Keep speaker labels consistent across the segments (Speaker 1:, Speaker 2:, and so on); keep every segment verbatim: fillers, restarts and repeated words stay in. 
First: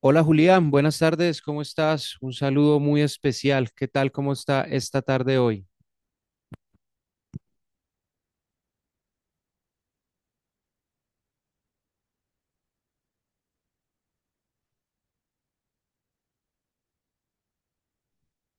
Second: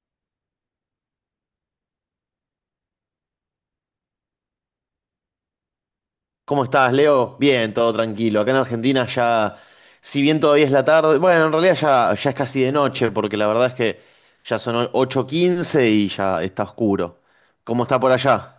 Speaker 1: Hola Julián, buenas tardes, ¿cómo estás? Un saludo muy especial. ¿Qué tal? ¿Cómo está esta tarde hoy?
Speaker 2: ¿Cómo estás, Leo? Bien, todo tranquilo. Acá en Argentina ya, si bien todavía es la tarde, bueno, en realidad ya, ya es casi de noche, porque la verdad es que ya son o- ocho quince y ya está oscuro. ¿Cómo está por allá?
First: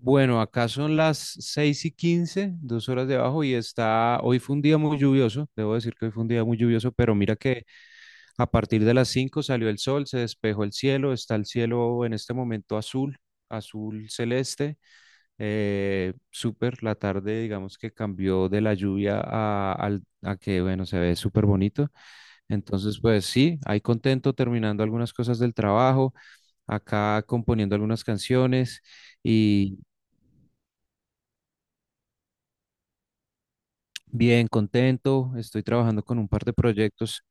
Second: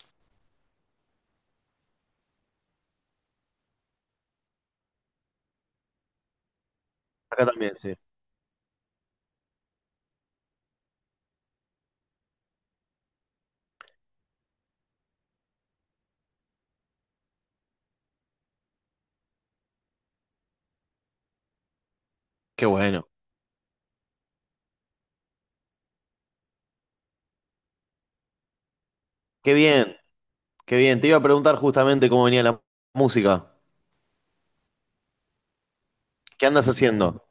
Speaker 1: Bueno, acá son las seis y quince, dos horas de abajo, y está, hoy fue un día muy lluvioso, debo decir que hoy fue un día muy lluvioso, pero mira
Speaker 2: Acá
Speaker 1: que
Speaker 2: también, sí.
Speaker 1: a partir de las cinco salió el sol, se despejó el cielo, está el cielo en este momento azul, azul celeste, eh, súper, la tarde digamos que cambió de la lluvia a, al- a que, bueno, se ve súper bonito.
Speaker 2: Qué
Speaker 1: Entonces,
Speaker 2: bueno.
Speaker 1: pues sí, ahí contento terminando algunas cosas del trabajo, acá componiendo algunas canciones
Speaker 2: Qué
Speaker 1: y
Speaker 2: bien, qué bien. Te iba a preguntar justamente cómo venía la música.
Speaker 1: bien contento. Estoy trabajando con un par
Speaker 2: ¿Qué
Speaker 1: de
Speaker 2: andas
Speaker 1: proyectos.
Speaker 2: haciendo?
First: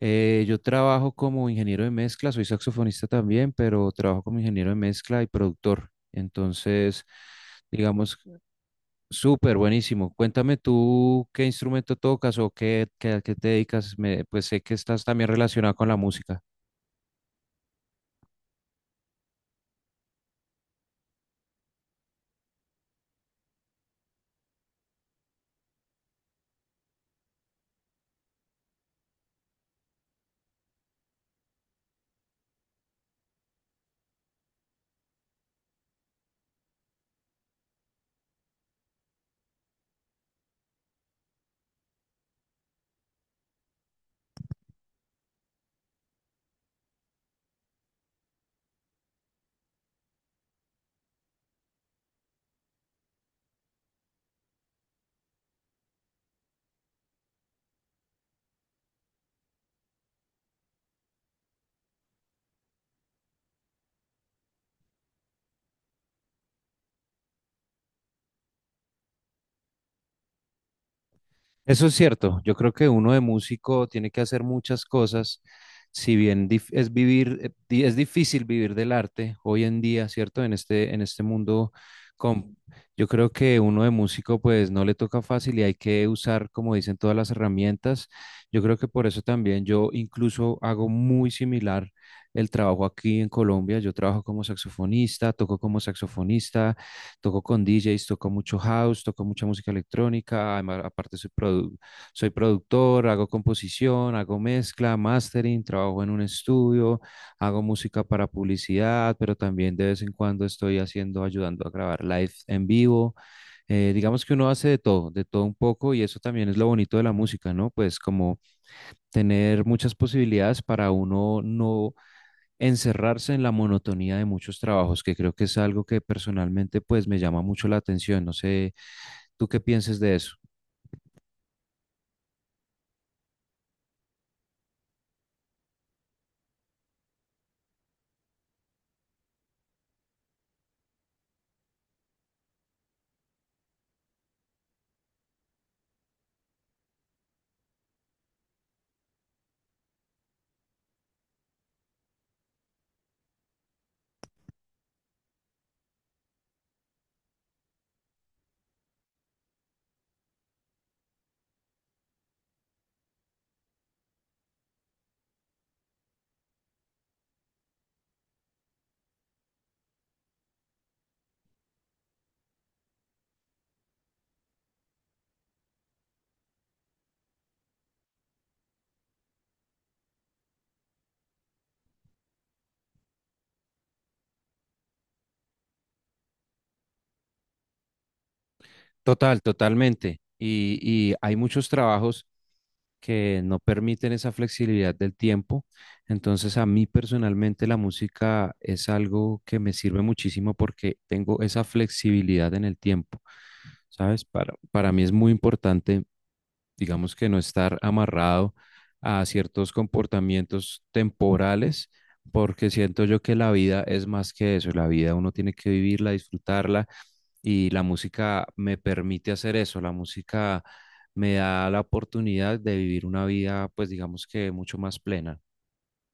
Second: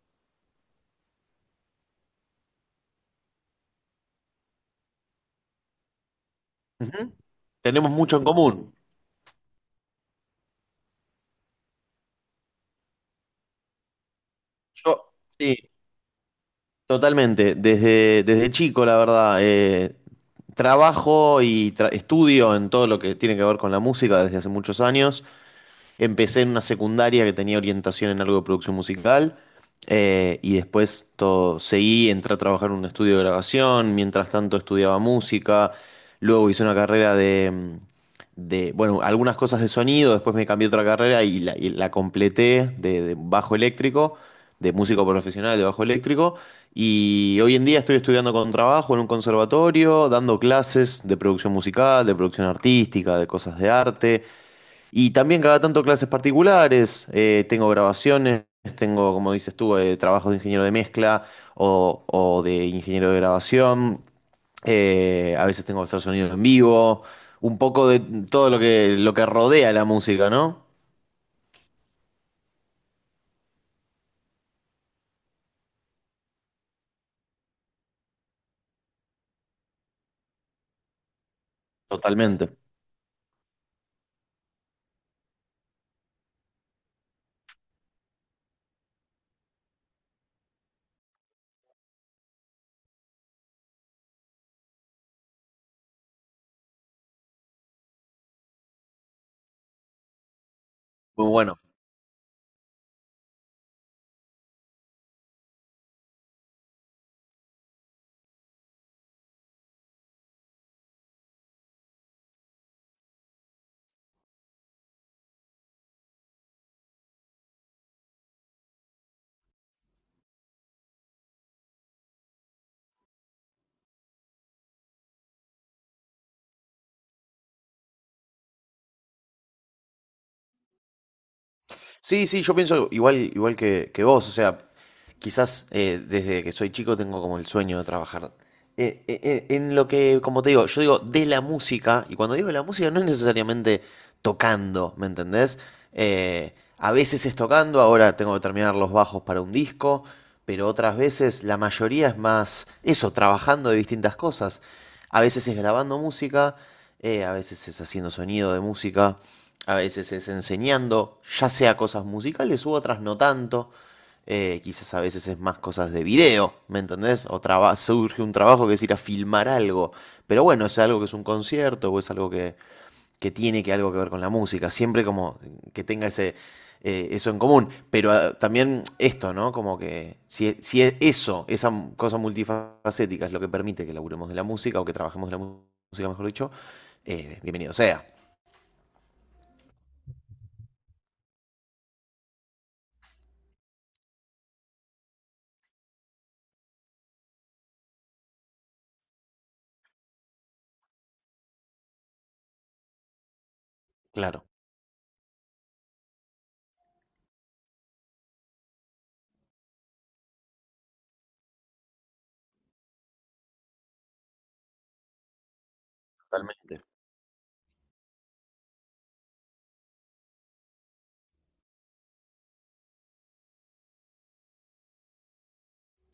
Speaker 1: Eh, yo trabajo como ingeniero de mezcla, soy saxofonista también, pero trabajo como ingeniero de mezcla y productor. Entonces,
Speaker 2: Ujú. Tenemos mucho
Speaker 1: digamos,
Speaker 2: en común.
Speaker 1: súper buenísimo. Cuéntame tú qué instrumento tocas o qué, qué, a qué te dedicas. Me- pues sé que estás
Speaker 2: Yo,
Speaker 1: también
Speaker 2: sí.
Speaker 1: relacionado con la música.
Speaker 2: Totalmente, desde, desde chico, la verdad, eh, trabajo y tra- estudio en todo lo que tiene que ver con la música desde hace muchos años. Empecé en una secundaria que tenía orientación en algo de producción musical, eh, y después todo, seguí, entré a trabajar en un estudio de grabación, mientras tanto estudiaba música, luego hice una carrera de, mm, de, bueno, algunas cosas de sonido, después me cambié a otra carrera y la, y la completé de, de bajo eléctrico, de músico profesional de bajo eléctrico y hoy en día estoy estudiando con trabajo en un conservatorio, dando clases de producción musical, de producción artística, de cosas de arte. Y también cada tanto clases particulares, eh, tengo grabaciones, tengo, como dices tú, eh, trabajos de ingeniero de mezcla o, o de ingeniero de grabación, eh, a veces tengo que hacer sonido en vivo, un poco de todo lo que, lo que rodea la música, ¿no?
Speaker 1: Eso es cierto. Yo creo que uno de músico tiene que hacer muchas cosas. Si bien dif- es vivir, eh, di- es difícil vivir del arte hoy en día, ¿cierto? En este, en este mundo,
Speaker 2: Totalmente.
Speaker 1: con, yo creo que uno de músico pues no le toca fácil y hay que usar, como dicen, todas las herramientas. Yo creo que por eso también yo incluso hago muy similar el trabajo aquí en Colombia. Yo trabajo como saxofonista, toco como saxofonista, toco con D Js, toco mucho house, toco mucha música electrónica. Además, aparte,
Speaker 2: Muy
Speaker 1: soy,
Speaker 2: bueno.
Speaker 1: produ- soy productor, hago composición, hago mezcla, mastering, trabajo en un estudio, hago música para publicidad, pero también de vez en cuando estoy haciendo, ayudando a grabar live en vivo. Eh, digamos que uno hace de todo, de todo un poco, y eso también es lo bonito de la música, ¿no? Pues como tener muchas posibilidades para uno no encerrarse en la monotonía de muchos trabajos, que creo que es algo que personalmente pues me llama mucho la atención. No sé, ¿tú qué piensas de eso?
Speaker 2: Sí, sí, yo pienso igual, igual que, que vos, o sea, quizás, eh, desde que soy chico tengo como el sueño de trabajar, eh, eh, eh, en lo que, como te digo, yo digo de la música, y cuando digo de la música no es necesariamente tocando, ¿me entendés? Eh, a veces es tocando, ahora tengo que terminar los bajos para un disco, pero otras veces la mayoría es más eso, trabajando de distintas cosas. A veces es grabando música, eh, a veces es haciendo sonido de música. A veces es enseñando, ya sea cosas musicales u otras no tanto. Eh, quizás a veces es más cosas de video, ¿me entendés? O traba- surge un trabajo que es ir a filmar algo. Pero bueno, es algo que es un concierto o es algo que, que tiene que algo que ver con la música. Siempre como que tenga ese, eh, eso en común. Pero ah, también esto, ¿no? Como que si, si es eso, esa m- cosa multifacética es lo que permite que laburemos de la música o que trabajemos de la mu- música, mejor dicho, eh, bienvenido sea.
Speaker 1: Total, totalmente. Y, y hay muchos trabajos que no permiten esa flexibilidad del tiempo. Entonces, a mí personalmente la música es algo que me sirve muchísimo porque tengo esa flexibilidad en el tiempo, ¿sabes?
Speaker 2: Claro,
Speaker 1: Para, para mí es muy importante digamos que no estar amarrado a ciertos comportamientos temporales, porque siento yo que la vida es más que eso, la vida uno tiene que vivirla,
Speaker 2: totalmente.
Speaker 1: disfrutarla y la música me permite hacer eso, la música me da la oportunidad de vivir una vida, pues digamos que mucho más plena.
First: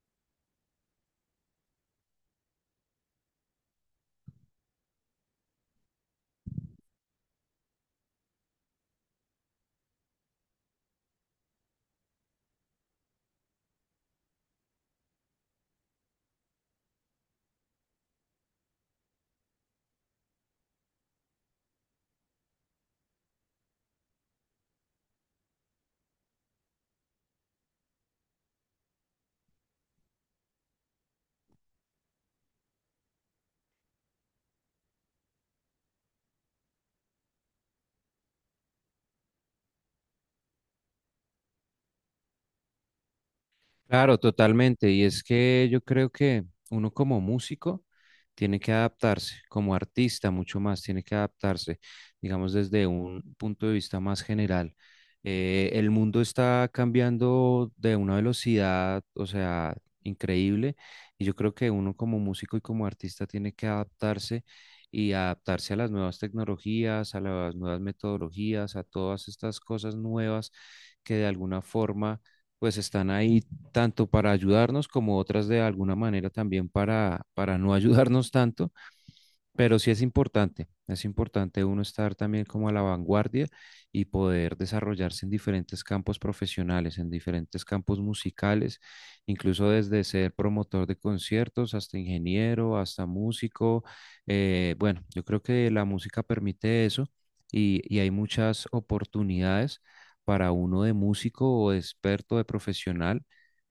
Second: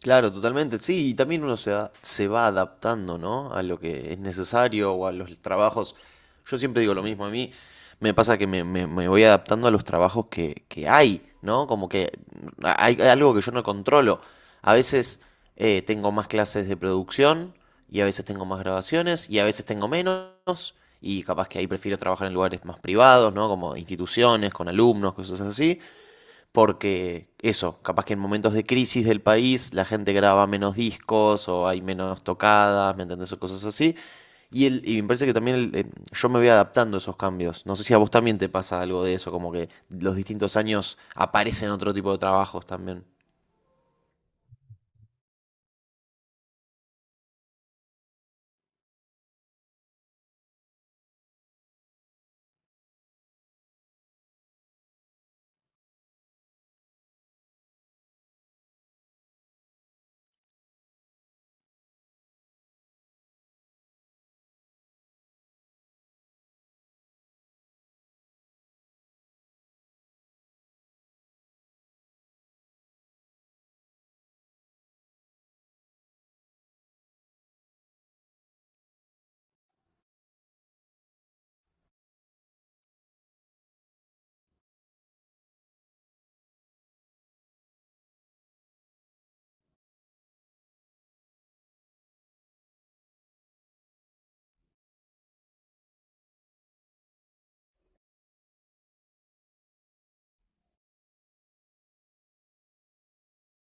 Speaker 2: Claro, totalmente. Sí, y también uno se va, se va adaptando, ¿no? A lo que es necesario o a los trabajos. Yo siempre digo lo mismo, a mí me pasa que me, me- me voy adaptando a los trabajos que, que hay, ¿no? Como que hay, hay algo que yo no controlo. A veces, eh, tengo más clases de producción y a veces tengo más grabaciones y a veces tengo menos y capaz que ahí prefiero trabajar en lugares más privados, ¿no? Como instituciones, con alumnos, cosas así, porque eso, capaz que en momentos de crisis del país la gente graba menos discos o hay menos tocadas, ¿me entendés? O cosas así. Y, el, y me parece que también el- eh, yo me voy adaptando a esos cambios. No sé si a vos también te pasa algo de eso, como que los distintos años aparecen otro tipo de trabajos también.
Speaker 1: Claro, totalmente. Y es que yo creo que uno como músico tiene que adaptarse, como artista mucho más, tiene que adaptarse, digamos, desde un punto de vista más general. Eh, el mundo está cambiando de una velocidad, o sea, increíble. Y yo creo que uno como músico y como artista tiene que adaptarse y adaptarse a las nuevas tecnologías, a las nuevas metodologías, a todas estas cosas nuevas que de alguna forma pues están ahí tanto para ayudarnos como otras de alguna manera también para, para no ayudarnos tanto, pero sí es importante, es importante uno estar también como a la vanguardia y poder desarrollarse en diferentes campos profesionales, en diferentes campos musicales, incluso desde ser promotor de conciertos hasta ingeniero, hasta músico. Eh, bueno, yo creo que la música permite eso y, y hay muchas oportunidades para uno de músico o de experto, de profesional,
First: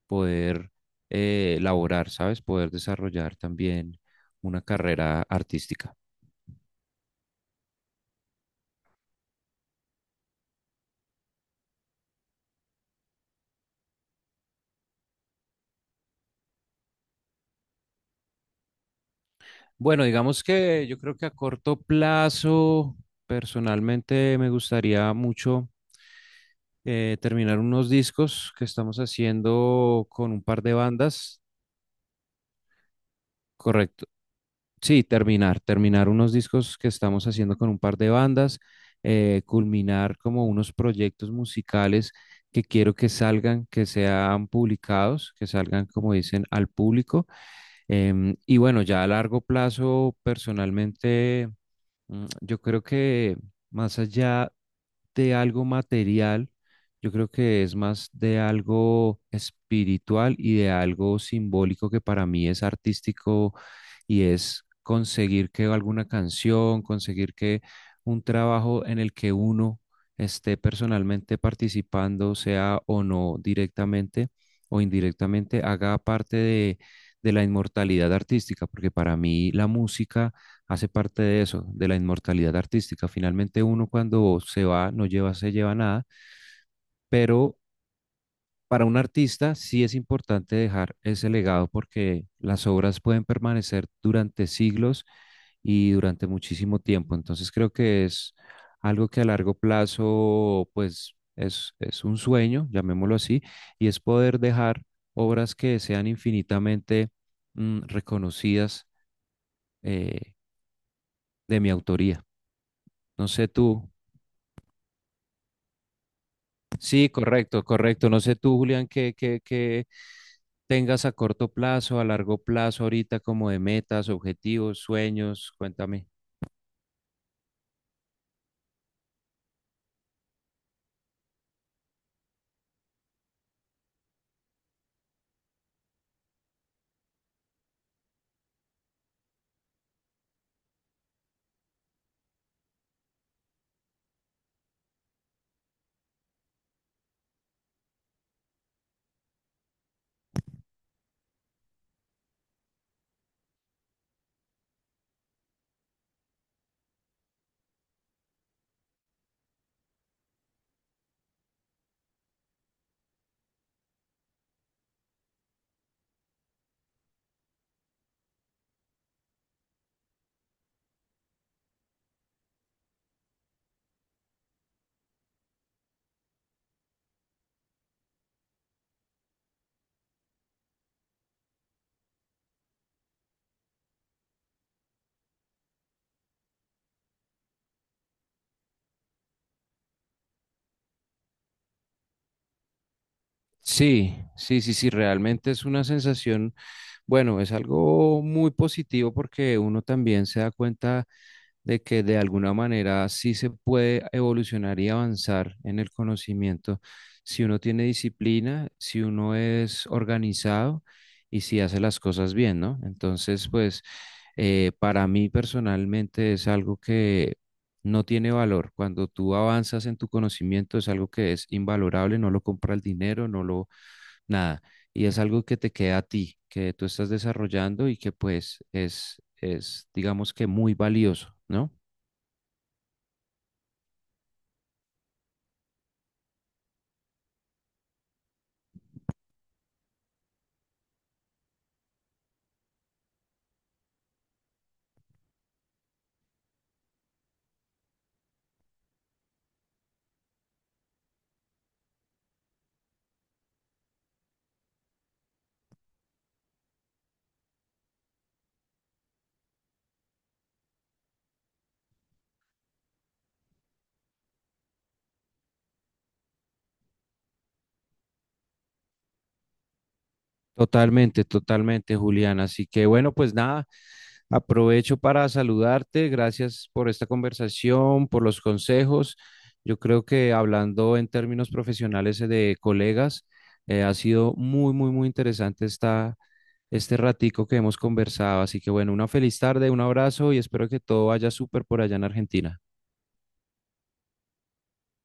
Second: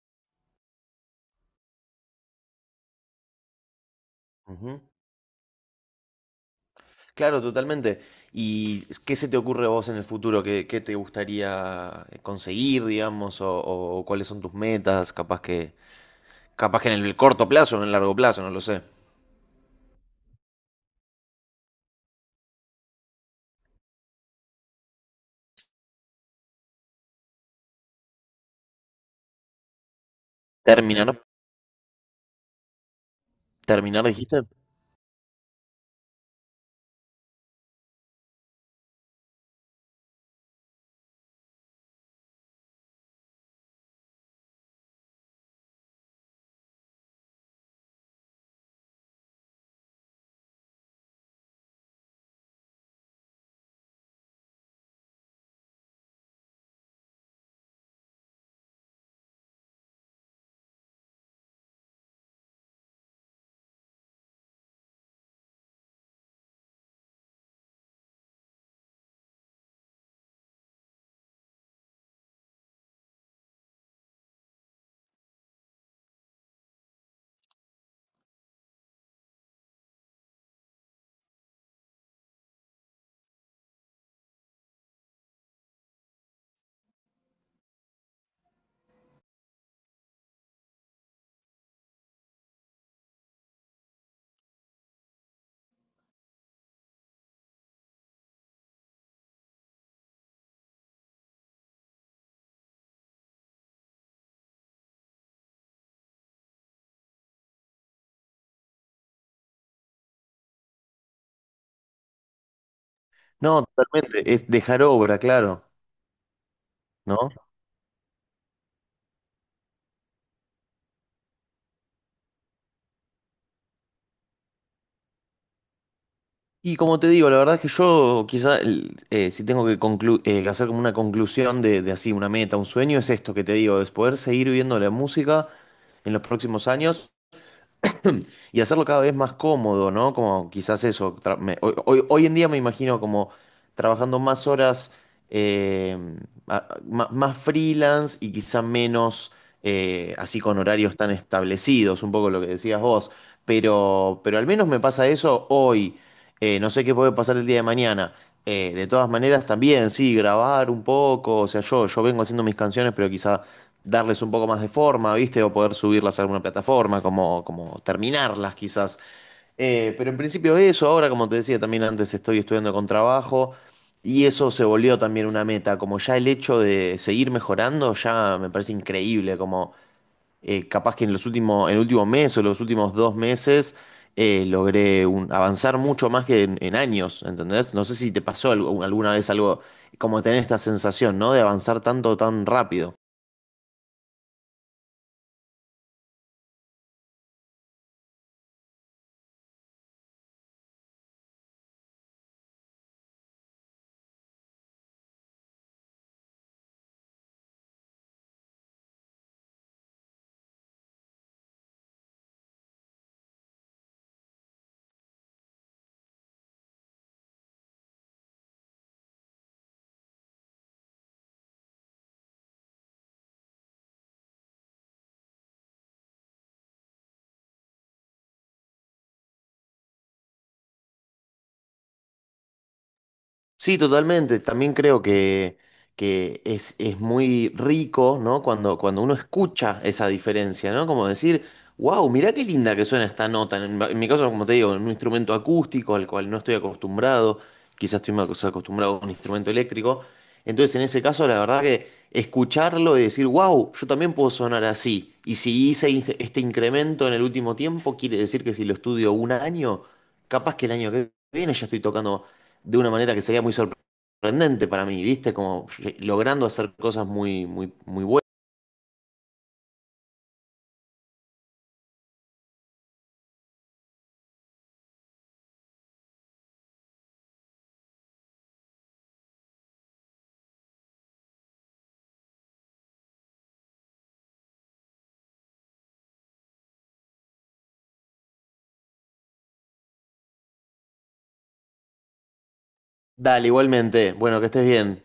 Speaker 1: poder eh, laborar, ¿sabes? Poder desarrollar también una
Speaker 2: Ujú.
Speaker 1: carrera artística.
Speaker 2: Claro, totalmente. ¿Y qué se te ocurre a vos en el futuro? ¿Qué, qué te gustaría conseguir, digamos? O, o cuáles son tus metas? Capaz que, capaz que en el corto plazo o en el largo plazo, no lo sé.
Speaker 1: Bueno, digamos que yo creo que a corto plazo, personalmente me gustaría mucho eh, terminar unos discos que estamos haciendo con un par de
Speaker 2: Terminar.
Speaker 1: bandas,
Speaker 2: ¿Terminar,
Speaker 1: correcto.
Speaker 2: dijiste?
Speaker 1: Sí, terminar, terminar unos discos que estamos haciendo con un par de bandas, eh, culminar como unos proyectos musicales que quiero que salgan, que sean publicados, que salgan, como dicen, al público. Em, y bueno, ya a largo plazo, personalmente, mm, yo creo que más allá de algo material, yo creo que es más de algo espiritual y de algo simbólico que para mí es artístico y es conseguir que alguna canción, conseguir que un trabajo en el que uno esté personalmente participando, sea o no directamente o indirectamente, haga parte de, de la inmortalidad artística, porque para mí la música hace parte de eso, de la inmortalidad artística. Finalmente uno cuando se va no lleva, se lleva nada, pero para un artista sí es importante dejar ese legado porque las obras pueden permanecer durante siglos y durante muchísimo tiempo. Entonces creo que es algo que a largo plazo, pues es, es un sueño, llamémoslo así, y es poder dejar obras que sean infinitamente mm, reconocidas eh, de mi autoría. No sé
Speaker 2: No,
Speaker 1: tú.
Speaker 2: totalmente. Es dejar obra, claro,
Speaker 1: Sí,
Speaker 2: ¿no?
Speaker 1: correcto, correcto. No sé tú, Julián, qué, qué, qué tengas a corto plazo, a largo plazo, ahorita como de metas, objetivos, sueños, cuéntame.
Speaker 2: Y como te digo, la verdad es que yo quizá, el- eh, si tengo que conclu- eh, que hacer como una conclusión de, de así, una meta, un sueño, es esto que te digo, es poder seguir viviendo la música en los próximos años y hacerlo cada vez más cómodo, ¿no? Como quizás eso, tra- me- hoy, hoy- hoy en día me imagino como trabajando más horas, eh, a- ma- más, freelance y quizá menos, eh, así con horarios tan establecidos, un poco lo que decías vos, pero, pero al menos me pasa eso hoy. Eh, no sé qué puede pasar el día de mañana. Eh, de todas maneras, también, sí, grabar un poco, o sea, yo, yo vengo haciendo mis canciones, pero quizá darles un poco más de forma, ¿viste? O poder subirlas a alguna plataforma, como, como terminarlas quizás. Eh, pero en principio eso, ahora como te decía también antes, estoy estudiando con trabajo y eso se volvió también una meta, como ya el hecho de seguir mejorando ya me parece increíble, como, eh, capaz que en los últimos, en el último mes o los últimos dos meses, eh, logré un- avanzar mucho más que en, en años, ¿entendés? No sé si te pasó algo- alguna vez algo como tener esta sensación, ¿no? De avanzar tanto, tan rápido.
Speaker 1: Sí, sí, sí, sí, realmente es una sensación, bueno, es algo muy positivo porque uno también se da cuenta de que de alguna manera sí se puede evolucionar y avanzar en el conocimiento si uno tiene disciplina, si uno es organizado y si hace las cosas bien, ¿no? Entonces, pues eh, para mí personalmente es algo que no tiene valor. Cuando tú avanzas en tu conocimiento es algo que es invalorable, no lo compra el dinero, no lo nada. Y es algo que te queda a ti, que tú estás desarrollando y que pues es, es digamos que muy valioso, ¿no?
Speaker 2: Sí, totalmente. También creo que, que es, es muy rico, ¿no? Cuando, cuando uno escucha esa diferencia, ¿no? Como decir, wow, mirá qué linda que suena esta nota. En, en mi caso, como te digo, en un instrumento acústico al cual no estoy acostumbrado, quizás estoy más acostumbrado a un instrumento eléctrico. Entonces, en ese caso, la verdad que escucharlo y decir, wow, yo también puedo sonar así. Y si hice in- este incremento en el último tiempo, quiere decir que si lo estudio un año, capaz que el año que viene ya estoy tocando de una manera que sería muy sorprendente para mí, ¿viste? Como, eh, logrando hacer cosas muy, muy, muy buenas.
Speaker 1: Totalmente, totalmente, Julián. Así que bueno, pues nada, aprovecho para saludarte. Gracias por esta conversación, por los consejos. Yo creo que hablando en términos profesionales eh, de colegas, eh, ha sido muy, muy, muy interesante esta, este ratico que hemos conversado. Así que bueno, una feliz tarde, un abrazo y espero que todo vaya súper por allá en Argentina.
Speaker 2: Dale, igualmente. Bueno, que estés bien.